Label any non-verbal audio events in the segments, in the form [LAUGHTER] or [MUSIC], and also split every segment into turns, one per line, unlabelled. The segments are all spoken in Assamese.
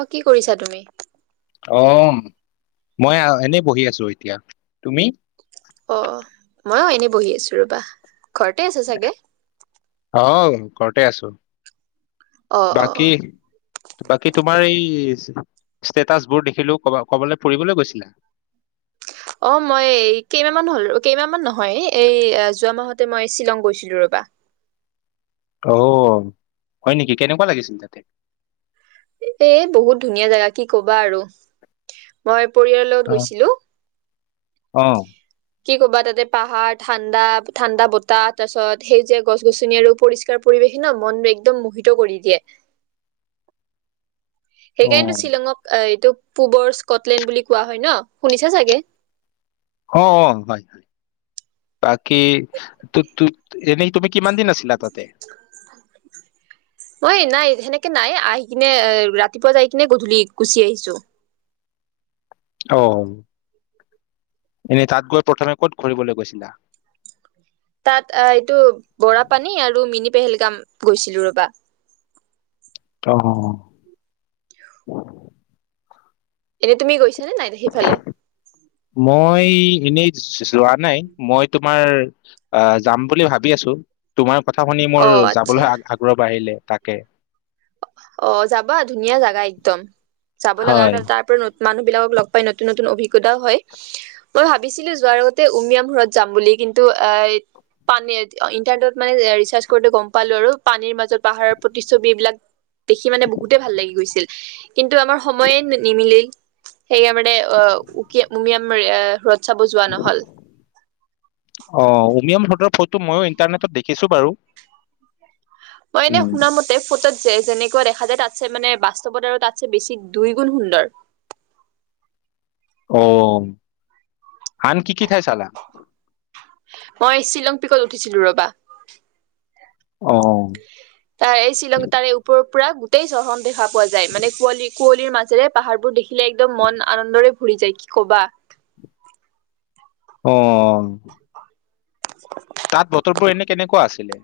অ কি কৰিছাঁ তুমি
অ মই এনেই বহি আছো এতিয়া তুমি
অ ময়ো এনেই বহি আছোঁ ৰবা ঘৰতে আছে চাগে
অহ ঘৰতে আছোঁ
অ অ
বাকী বাকী তোমাৰ এই ষ্টেটাছবোৰ দেখিলো কবা কবালে ফুৰিবলে গৈছিলা
অ মই কেইমাহমান হ'ল কেইমাহ মান নহয় এই যোৱা মাহতে মই শ্বিলং গৈছিলো ৰবা
আহ হয় নেকি কেনেকুৱা লাগিছিল তাতে
এ বহুত ধুনীয়া জেগা কি ক'বা আৰু মই পৰিয়ালৰ লগত
অহ
গৈছিলো
অহ
কি কবা তাতে পাহাৰ ঠাণ্ডা ঠাণ্ডা বতাহ তাৰ পাছত সেই যে গছ গছনি আৰু পৰিষ্কাৰ পৰিৱেশ ন মন একদম মোহিত কৰি দিয়ে
অহ
সেইকাৰণেটো শ্বিলঙক আহ এইটো পূবৰ স্কটলেণ্ড বুলি কোৱা হয় ন শুনিছা চাগে
অ অ হয় হয় বাকী তোক তোক এনেই তুমি কিমান দিন আছিলা তাতে
মই নাই সেনেকে নাই আহি কিনে এ, ৰাতিপুৱা যাই কিনে গধূলি গুচি আহিছো।
অ এনেই তাত গৈ প্ৰথমে ক'ত ঘূৰিবলৈ গৈছিলা?
তাত এইটো বৰা পানী আৰু মিনি। পেহেলগাম গৈছিলো ৰবা।
অ!
এনে তুমি গৈছ? নে নাই দে সিফালে।
হেই এনেই [UNINTELLIGIBLE] যোৱা নাই মইতো। তোমাৰ অ যাম বুলি ভাবি আছো, তোমাৰ। কথা শুনি মোৰ
অ আচ্ছা
যাবলে আগ্ৰহ বাঢ়িলে। তাকে।
অ যাবা ধুনীয়া জাগা একদম। [UNINTELLIGIBLE] ল লগা
হয়
তাৰপৰ ন [UNINTELLIGIBLE] মানুহ বিলাকক লগ পাই নতুন নতুন অভিজ্ঞতাও হয়। মই ভাবিছিলো যোৱাৰ আগতে উমিয়াম ঘৰত যাম বুলি, কিন্তু এ পানী ইন্টাৰনেটত মানে ৰিচাৰ্চ কৰোতে গম পালো আৰু, পানীৰ মাজত পাহাৰৰ প্ৰতি্ছবি এইবিলাক দেখি মানে বহুতে ভাল লাগি গৈছিল কিন্তু আমাৰ সময়ে নিমিলিল। সেয়ে মানে অ উকীয়াম উমিয়াম। [UNINTELLIGIBLE] নহল।
অ উমিয়াম। ফটো ময়ো ইণ্টাৰনেটত দেখিছোঁ বাৰু।
অঁ এনেই
উম
শুনা মতে ফতত যেনেকুৱা দেখা যায়, তাতছে মানে, বাস্তৱত আৰু তাতছে বেছি দুই গুণ সুন্দৰ।
অ আন কি কি ঠাই চালা?
মই শ্বিলং পিকত উঠিছিলোঁ ৰবা।
অহ।
তাৰ এই শ্বিলং তাৰে উপওৰ। পুৰা গোটেই চহ। দেখা পোৱা যায়, মানে পোৱালি। কুঁৱলীৰ মাজেৰে পাহাৰবোৰ দেখিলে একদম মন আনন্দৰে ভৰি যায়, কি কবা!
অ অ। অ [INAUDIBLE]
[INAUDIBLE]
তাত বতৰবোৰ এনে কেনেকুৱা আছিল?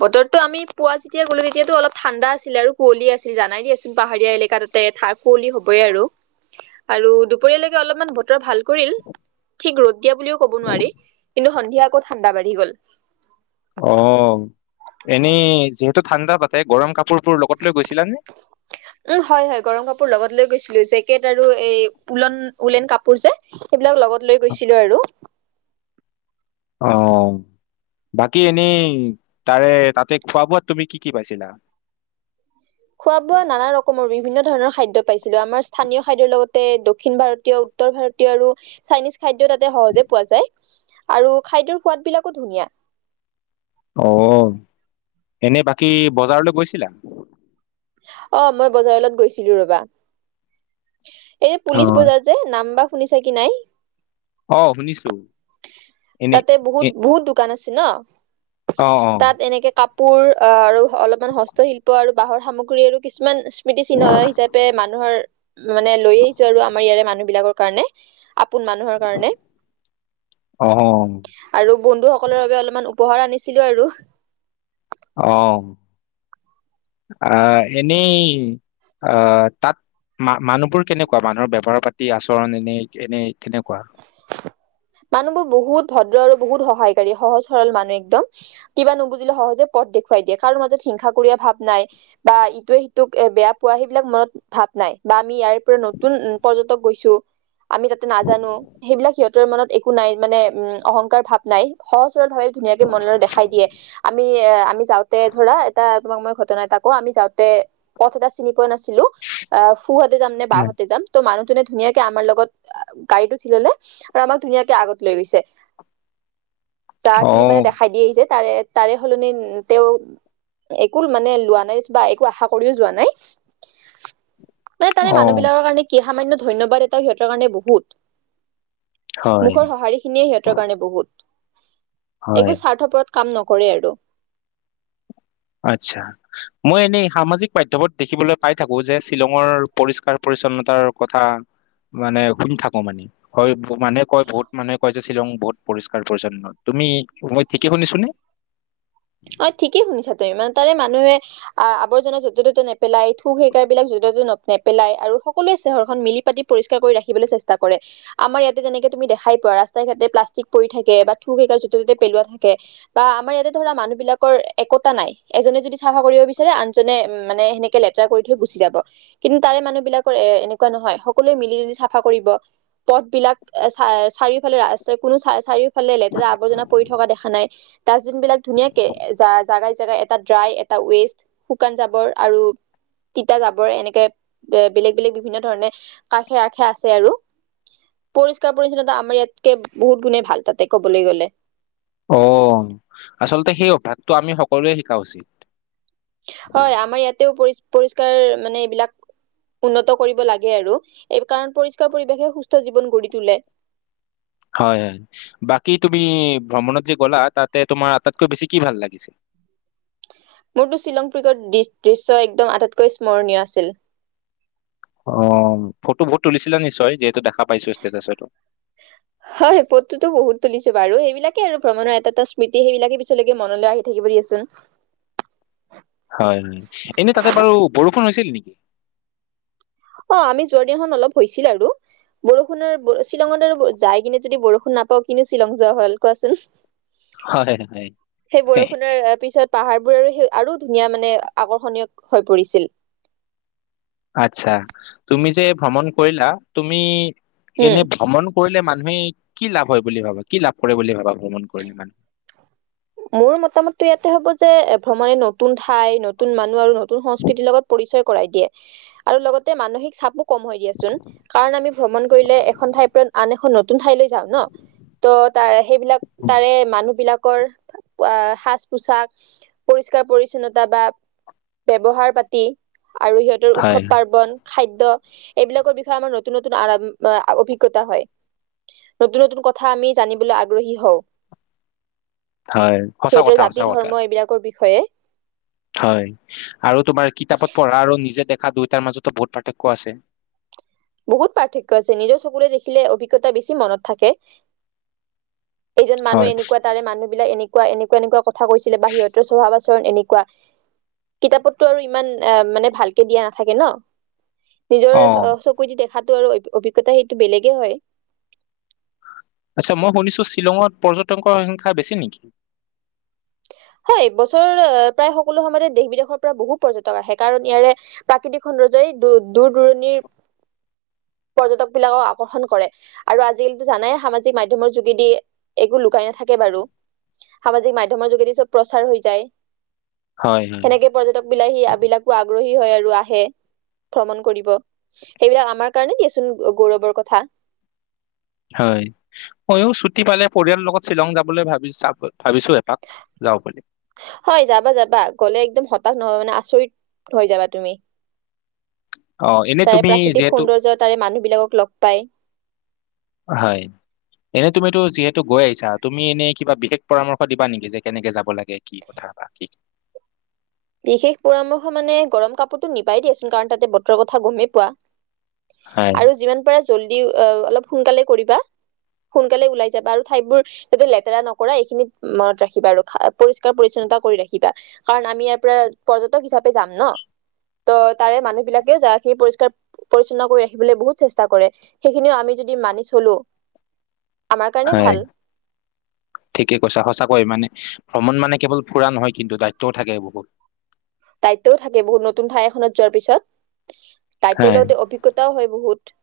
বতৰটো আমি পুৱা যেতিয়া গলো তেতিয়াতো অলপ ঠাণ্ডা আছিল আৰু, কুঁৱলী আছিল জানাই দিয়াচোন পাহাৰীয়া এলেকা তাতে ঠাই কুঁৱলী হ বৈ আৰু। দুপৰীয়ালৈকে অলপমান বতৰ ভাল। কৰিল ঠিক ৰদ এতিয়া বুলিও ক'ব নোৱাৰি কিন্তু সন্ধিয়া আকৌ ঠাণ্ডা বাঢ়ি গ'ল
অঁ এনি যিহেতু ঠাণ্ডাৰ তাতে গৰম কাপোৰ
উম হয় হয় গৰম কাপোৰ লগত লৈ গৈছো জেকেট আৰু এই উওলন উলেন কাপোৰ যে সেইবিলাক লগত লৈ গৈছিলো আৰু
অঁ বাকী এনেই তাৰে তাতে খোৱা বোৱাত তুমি কি কি পাইছিলা
খোৱা বোৱা নানা ৰকমৰ বিভিন্ন ধৰণৰ খাদ্য পাইছে আছিলো আমাৰ স্থানীয় খাদ্য ৰ লগত তাতে দক্ষিণ ভাৰতীয় উত্তৰ ভাৰতীয় আৰু চাইনিজ খাদ্য তাতে সহজে পোৱা যায় আৰু খাদ্যৰ সোৱাদ বিলাকো ধুনীয়া
আঁহ এনে বাকী বজাৰলৈ গৈছিলা
অঁ মই বজাৰ লগত গৈছিলো ৰবা এই পুলিচ
হয়
বজাৰ যে নাম্বাস শুনিছা কি নাই
অঁ শুনিছো এনে
তাতে বহুত
এ
বহুত দোকান ন
অ অ
তাত এনেকৈ কাপোৰ পুৰ আঁহ আৰু অলপমান হস্তশিল্প আৰু বাঁহৰ সামগ্ৰী আৰু কিছুমান স্মৃতি চিহ্ন হিচাপে মানুহৰ মানে লৈ আহিছো আৰু আমাৰ ইয়াৰে মানুহ বিলাকৰ কাৰণে আপোন মানুহৰ কাৰণে
অ
আৰু বন্ধুসকলৰ বাবে অলপমান পোহৰ আনিছিলো আৰু
অঁ আঁহ এনেই আঁহ তাত ম মানুহবোৰ কেনেকুৱা মানুহৰ ব্যৱহাৰ পাতি আচৰণ এনে এনে কেনেকুৱা
মানুহবোৰ বহুত ভদ্ৰ আৰু বহুত সহায়কাৰী সহজ সৰল মানুহ একদম কিবা নুবুজিলে সহজে পথ দেখুৱাই দিয়ে কাৰো মাজত হিংসা কুৰিয়া ভাৱ নাই বা ইটোৱে সিটোক বেয়া পোৱা সেইবিলাক মনত ভাৱ নাই বা আমি ইয়াৰ পৰা নতুন পৰ্যটক গৈছো আমি তাতে নাজানো সেইবিলাক সিহঁতৰ মনত একো নাই, মানে উ অহংকাৰ ভাৱ নাই সহজ। ভাৱে ধুনীয়াকে মনৰে দেখাই দিয়ে। আমি আমি যাওঁতে ধৰা এটা তোমাক মই আমি যাওঁতে পথ এটা চিনি পোৱা নাছিলো আঁহ সুহাঁতে যাম নে
উম,
বাওঁহাতে যাম ত মানুহ ধুনীয়াকে আমাৰত গাড়ীটো লে আৰু আমাক ধুনীয়াকে আগত লৈ গৈছে চাহ
অ
খিনি মানে দেখাই দিয়ে আহি যে তাৰে তাৰে সলনি তেওঁ একো মানে লোৱা নাই বা একো আশা কৰিও যোৱা নাই মান তাৰে
অ
মানুহ বিলাকৰ কাৰণে কি সামান্য ধন্যবাদ এটা সিহঁতৰ কাৰণে বহুত
হয়
মুখৰ সঁহাৰিখিনিয়েই সিহঁতৰ কাৰণে বহুত
হয়
এইবোৰ স্বাৰ্থপৰত কাম নকৰে আৰু
আচছা মই এনেই সামাজিক মাধ্্যমত দেখিবলৈ পাই থাকো যে শ্বিলঙৰ পৰিষ্কাৰ পৰিচ্ছন্নতাৰ কথা মানে শুনি থাকো মানে হয় মানুহে কয় বহুত মানুহে কয় যে শ্বিলং বহুত পৰিষ্কাৰ পৰি্ছন্ন তুমি ঠিকে শুনিছো নে
অ ঠিকেই শুনিছা তু ইমান তাৰে মানুহে আহ আৱৰ্জনা য'তে ত'তে নেপেলাই থোক সেকাৰ বিলাক য'তে ত'তে ন নেপেলাই আৰু সকলোৱে চহৰখন মিলি পাতি পৰিষ্কাৰ কৰি ৰাখিবলৈ চেষ্টা কৰে আমাৰ ইয়াতে যেনেকে তুমি দেখাই পোৱা ৰাস্তাই ঘাটে প্লাষ্টিক পৰি থাকে বা থোক হেকাৰ য' ত'তে পেলোৱা থাকে ে বা আমাৰ ইয়াতে ধৰা মানুহ বিলাকৰ একতা নাই এজনে যদি চাফা কৰিব বিচাৰে আনজনে মানে সেনেকে লেতেৰা কৰি থৈ গুচি যাব কিন্তু তাৰে মানুহ বিলাকৰ এ এনেকুৱা নহয় সকলোৱে মিলি জুলি চাফা কৰিব পথ বিলাক চ চাৰিওফালে ৰাস্ত কোনো চ চাৰিওফালে ফালে লে আৱৰ্জনা পৰি থকা দেখা ডাষ্টবিন বিলাক ধুনীয়াকে জাগাই জাগাই এটা ড্ৰাই এটা ৱেষ্ট শুকান জাবৰ আৰু তিতা জাবৰ এনেকে বেলেগ বেলেগ বিভিন্ন ধৰণে কাষে আষে আছে আৰু পৰিসকাৰ পৰিছন্নতা আমাৰ ইয়াতকে বহুত গুণে ভাল তাতে কবলৈ গলে
অ আচলতে সেই অভ্যাসটো আমি সকলোৱে শিকা উচিত
হয় আমাৰ ইয়াতেও পৰি পৰিষ্কাৰ মানে এইবিলাক উন্নত কৰিব লাগে আৰু এই কাৰণ পৰিষ্কাৰ পৰিৱেশে সুস্থ জীৱন গঢ়ি তোলে
হয় হয় বাকী তুমি ভ্ৰমণত যে গ'লা তাতে তোমাৰ আটাইতকৈ বেছি কি ভাল লাগিছে
মোৰতো শ্বিলং পিকৰ দৃশ্য একদম আটাইতকৈ স্মৰণীয় আছিল
অ ফটো বহুত তুলিছিলে নিশ্চয় যিহেতু দেখা পাইছো ষ্টেতাছতো
হয় পদটোতো বহুত তুলিছো বাৰু সেইবিলাকে আৰু ভ্ৰমণৰ এটা এটা স্মৃতি সেইবিলাকে পিছলৈকে মনলৈ আহি থাকিব দিয়াচোন
ফোন [UNINTELLIGIBLE] হৈছিল নেকি
অ আমি যোৱাৰ দিনাখন অলপ হৈছিল আৰু বৰষুণৰ শ্বিলঙত আৰু যাই কিনে যদি বৰষুণ নাপাওঁ কিন্তু শ্বিলং যোৱা হল কোৱাচোন
হয়, হয়।
সেই বৰষুণৰ পিছত পাহাৰবোৰ আৰু সেই আৰু ধুনীয়া মানে আকৰ্ষণীয় হৈ পৰিছিল
আচ্ছা তুমি যে ভ্ৰমণ কৰিলা তুমি
উম
এনে ভ্ৰমণ কৰিলে মানুহে কি লাভ হয় বুলি ভাবা কি লাভ কৰে বুলি ভাবা ভ্ৰমণ কৰিলে মানুহে
মোৰ মতামতটো ইয়াতে হ'ব যে ভ্ৰমণে নতুন ঠাই নতুন মানুহ আৰু নতন সংস্কৃতি লগত পৰিয় কৰাই দিয়ে আৰু লগতে মানসিক চাপক কাৰ আ [UNINTELLIGIBLE] ভ্ৰমণ কৰিলে এখন ঠাই পৰা আন এখন ঠাই লৈ যাও ন ত' তাৰে সেইবিলাক তাৰে মানুহ বিলাক কৰ সাজ পোছাক পৰিষ্কাৰ পৰিচ্ছন্নতা বা ব্যৱহাৰ পাতি আৰু সিহঁতৰ
হয়,
উৎসৱ পাৰ্বন খাদ্য এইবিলাকৰ বিষয়ে আমাৰ নতুন নতুন অভিজ্ঞতা হয় নতুন নতুন কথা আমি জানিবলৈ আগ্ৰহী হওঁ
হয়। সঁচা
সিহতৰ [UNINTELLIGIBLE]
কথা,
জাতি
সঁচা কথা।
ধৰ্ম এইবিলাকৰ বিষয় বিষয়ে
হয় আৰু তোমাৰ কিতাপত পঢ়া আৰু নিজে দেখ শা দুয়োটাৰ মাজতো ভোট পাৰ্থক্য আছে
বহুত পাৰ্থক্য আছে নিজৰ চকুৰে দেখিলে অভিজ্ঞতা বেছি মনত থাকে এজন মানুহ
হয়
এনেকুৱা তাৰে মানুহ বিলাক এনেক এনেকুৱা এনেকুৱা কথা কৈছিলে বা সিহঁতৰ স্বভাৱ আচৰণ এনেকুৱা কিতাপতো আৰু ইমান এ মানে ভালকে দিয়া নাথাকে ন নিজৰ
অ
চ দেখাতটো আৰু অ অভিজ্ঞতা সেইটো বেলেগে হয়
আচ্ছা মই শুনিছো শ্বিলঙত পৰ্যটকৰ সংখ্যা বেছি নেকি
হয় বছৰ প্ৰায় সকলো সময়তে দেশ বিদেশৰ পৰা বহু পৰ্যটক আহে কাৰণ ইয়াৰে প্ৰাকৃতিক সৌন্দৰ্যয়ই দ দূৰ দূৰণিৰ পৰ্যটক বিলাকক আকৰ্ষণ কৰে আৰু আজিকালিতো জানাই সামাজিক মাধ্যমৰ যোগেদি একো লুকাই নাথাকে বাৰু সামাজিক মাধ্যমৰ যোগেদি চব প্ৰচাৰ হৈ যায়
হয় হয়
সেনেকে পৰ্যটক বিলাকি বিলাকো আগ্ৰহী হয় আৰু আহে ভ্ৰমণ কৰিব সেইবিলাক আমাৰ কাৰণে কিয়চোন গৌৰৱৰ কথা
হয় ময়ো ছুটি পালে পৰিয়ালৰ লগত শ্বিলং যাবলৈ ভাবি চাব ভাবিছো এপাক যাওঁ বুলি।
হয় যাবা যাবা গ'লে একদম হতাশ নহয় মানে আচৰিত হৈ যাবা তুমি
অ এনে
তাৰে
তুমি
প্ৰাকৃতিক
যিহেতু
সৌন্দৰ্য তাৰে মানুহবিলাকক লগ পায়
হয় এনে তুমিতো যিহেতু গৈ আহিছা তুমি এনেই কিবা বিশেষ পৰামৰ্শ দিবা নেকি যে কেনেকে যাব লাগে কি কথা বা কি
বিশেষ পৰামৰ্শ মানে গৰম কাপোৰটো নিবাই দিয়েচোন কাৰণ তাতে বতৰৰ কথা গমেই পোৱা
হয়
আৰু যিমান পাৰে জল্দি অ অলপ সোনকালে কৰিবা সোনকালে ওলাই যাবা আৰু ঠাইবোৰ যাতে লেতেৰা নকৰা এইখিনিত মনত ৰাখিবা আৰু পৰিষ্কাৰ পৰি্ছন্নতা কৰি ৰাখিবা কাৰণ আমি ই পৰ্যটক হিচাপে যাম ন ত তাৰে মানুহ বিলাকেও য সেই পৰিষ্কাৰ পৰিচ্ছন্ন কৰি ৰাখিবলৈ বহুত চেষ্টা কৰে সেইখিনিও আমি যদি মানি চলো আমাৰ কাৰণে
হয়
ভাল
ঠিকেই কৈছা সঁচাক কয় মানে ভ্ৰমণ মানে কেৱল ফুৰা নহয় কিন্তু দায়িত্বও থাকে বহুত
দায়িত্বও থাকে বহুত নতুন ঠাই এখনত যোৱাৰ পিছত তাইিত্বৰ
হয়।
লগতে অভিজ্ঞতাও হয় বহুত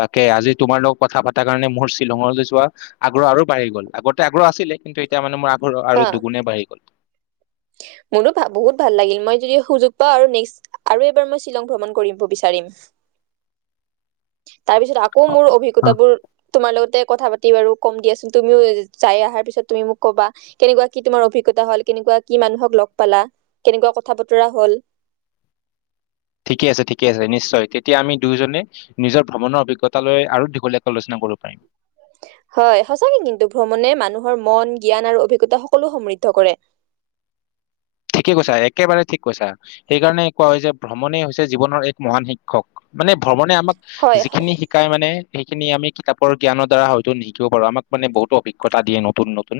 তাকে আজি তোমাৰ লগত কথা পতাৰ কাৰণে মোৰ শ্বিলঙলৈ যোৱা আগ্ৰহ আৰু বাঢ়ি গ'ল আগতে আগ্ৰহ আছিলে কিন্তু এতিয়া মানে মোৰ ঘ
হা
আৰু দুগুণে বাঢ়ি গ'ল
মোৰো বহুত ভাল লাগিল মই যদি সুযোগ পাও আৰু নক্ আৰু এবাৰ মই শ্বিলং ভ্ৰমণ কৰিব বিচাৰিম তাৰ পিছত আকৌ মোৰ অভিজ্ঞতাবোৰ তোমাৰ লগতে কথা পাতি বাৰু কম দিয়াচোন তুমিও যাই আহাৰ পিছত তুমি মোক ক'বা কেনেকা কি তুমাৰ অভিজ্ঞতা হল কেনেকুৱা কি মানুহক লগ পালা কেনেকুৱা কথা বতৰা হল
ঠিকে আছে ঠিকে আছে নিশ্চয় তেতিয়া আমি দুয়োজনে নিজৰ ভ্ৰমণৰ অভিজ্ঞতালৈ আৰু দীঘলীয়াকৈ আলোচনা কৰিব পাৰিম
হয় সচাকে কিন্তু ভ্ৰমণে মানুহৰ মন জ্ঞান আৰু অভিজ্ঞতা সকলো সমৃদ্ধ কৰে
ঠিকে কৈছা একেবাৰে ঠিক কৈছা সেইকাৰণে কোৱা হৈছে ভ্ৰমণেই হৈছে জীৱনৰ এক মহান শিক্ষক মানে ভ্ৰমণে আমাক
হয়
যিখিনি শিকাই মানে সেইখিনি আমি কিতাপৰ জ্ঞানৰ দ্বাৰা হয়তো নিশিকিব পাৰো আমাক মানে বহুত অভিজ্ঞা দিয়ে নতুন নতুন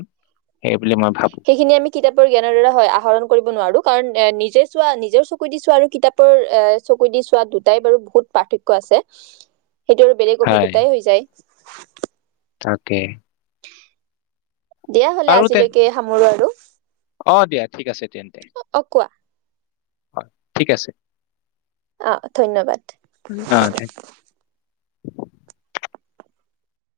সেই বুলি মই ভাবো
সেইখিনি আমি কিতাপৰ জ্ঞানৰ দ্বাৰা হয় আহৰণ নোৱাৰো কাৰণ নিজে চোৱা নিজৰ চকু দি চোৱা আৰু কিতাপৰ এ চকু দি চোৱা দুটাই বাৰু বহুত পাৰ্থক্য আছে সেইটো আৰু বেলেগ
হয়
অভিজ্ঞতাই হৈ যায়
তাকে।
দিয়া হলে
বাৰু তে
আজিলৈকে সামৰো আৰু।
অ', দিয়া, ঠিক আছে। তেন্তে।
অঁ কোৱা।
হয় ঠিক আছে।
অঁ ধন্যবাদ।
উম। অ' ধন্যবাদ